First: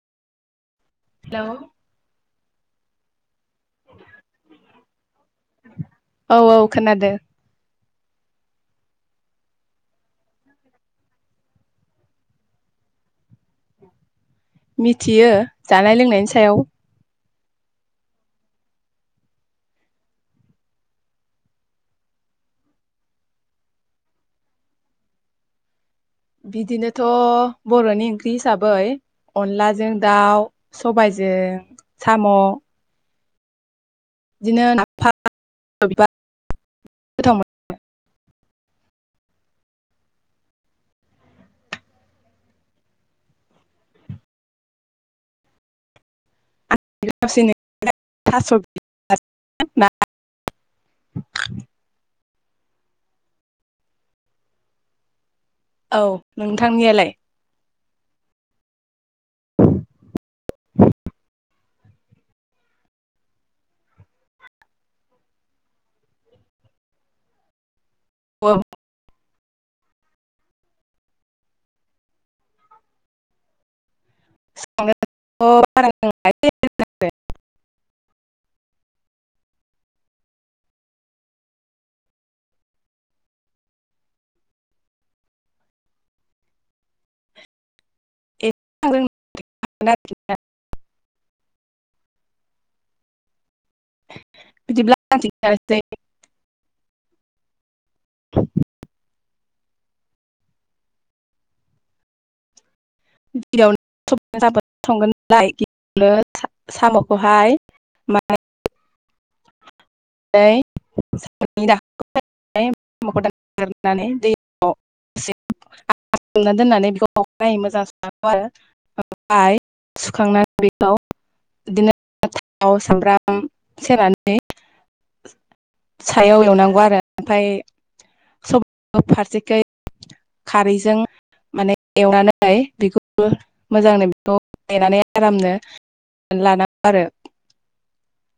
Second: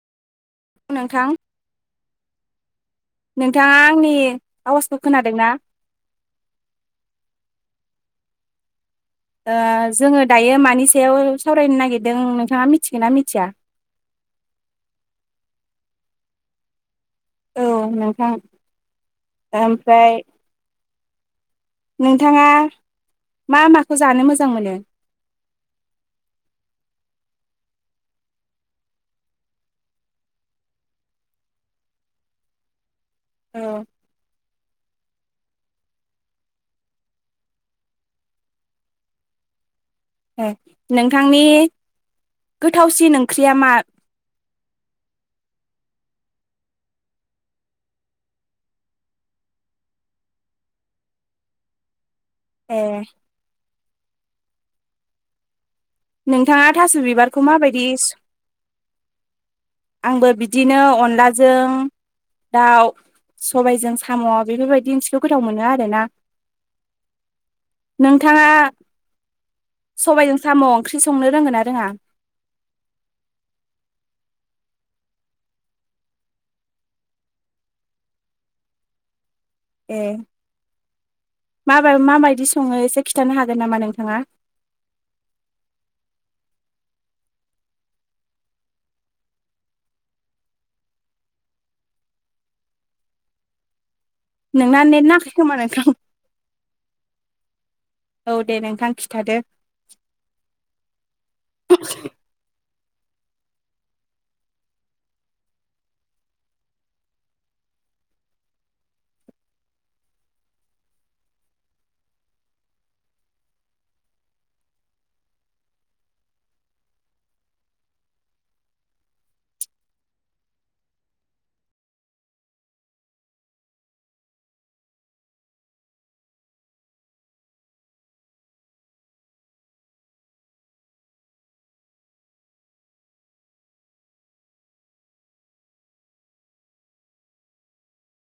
नोंथां औ नोंथाङा आंनि आवाजखौ खोनादोंना? औ औ खोनादों। ओ जोङो दायो मानि सायाव सावरायनो नागिरदों नोंथाङा मिथिगोन ना मिथिया? मिथियो जानाय लोंनायनि सायाव औ नोंथां ओमफ्राय नोंथाङा मा माखौ जानो मोजां मोनो? बिदिनोथ' बर'नि ओंख्रि हिसाबै अनलाजों दाउ सबायजों साम' औ बिदिनो नाफाम बिबार गोथाव मोनो ए नोंथांनि गोथावसिन ओंख्रिया मा गोथावसि ओख्रिया थास' ना ए औ नोंथाङा थास' नोंथांनियालाय बिबारखौ माबायदि आंबो बिदिनो अनलाजों दाउ सबायजों साम' बेफोरबायदि ओख्रिखौ गोथाव मोनो आरोना नोंथाङा सबायाइजों साम' ओंख्रि संनो रोंगोना रोङा? [inaudible] ए माबा माबायदि सङो एसे खिन्थानो हागोन नामा नोंथाङा [inaudible] [inaudible] [unintelligible] नोंना बिदिब्ला नेट नाङाखै खोमा नोंथां। औ दे नोंथां खिथादो। [unintelligible] साम'खौहाय [unintelligible] [unintelligible] [unintelligible] [unintelligible] सोमना दोननानै बेखौ अखानायै मोजां सुनागौ आरो। ओमफाय सुखांनानै बेखौ बिदिनो थाव सामब्राम सेरनानै सायाव एवनांगौ आरो ओमफाय सब फारसेखै खारैजों माने एवनानै बेखौबो मोजांनो बेखौ नेनानै आरामनो लानांगौ आरो।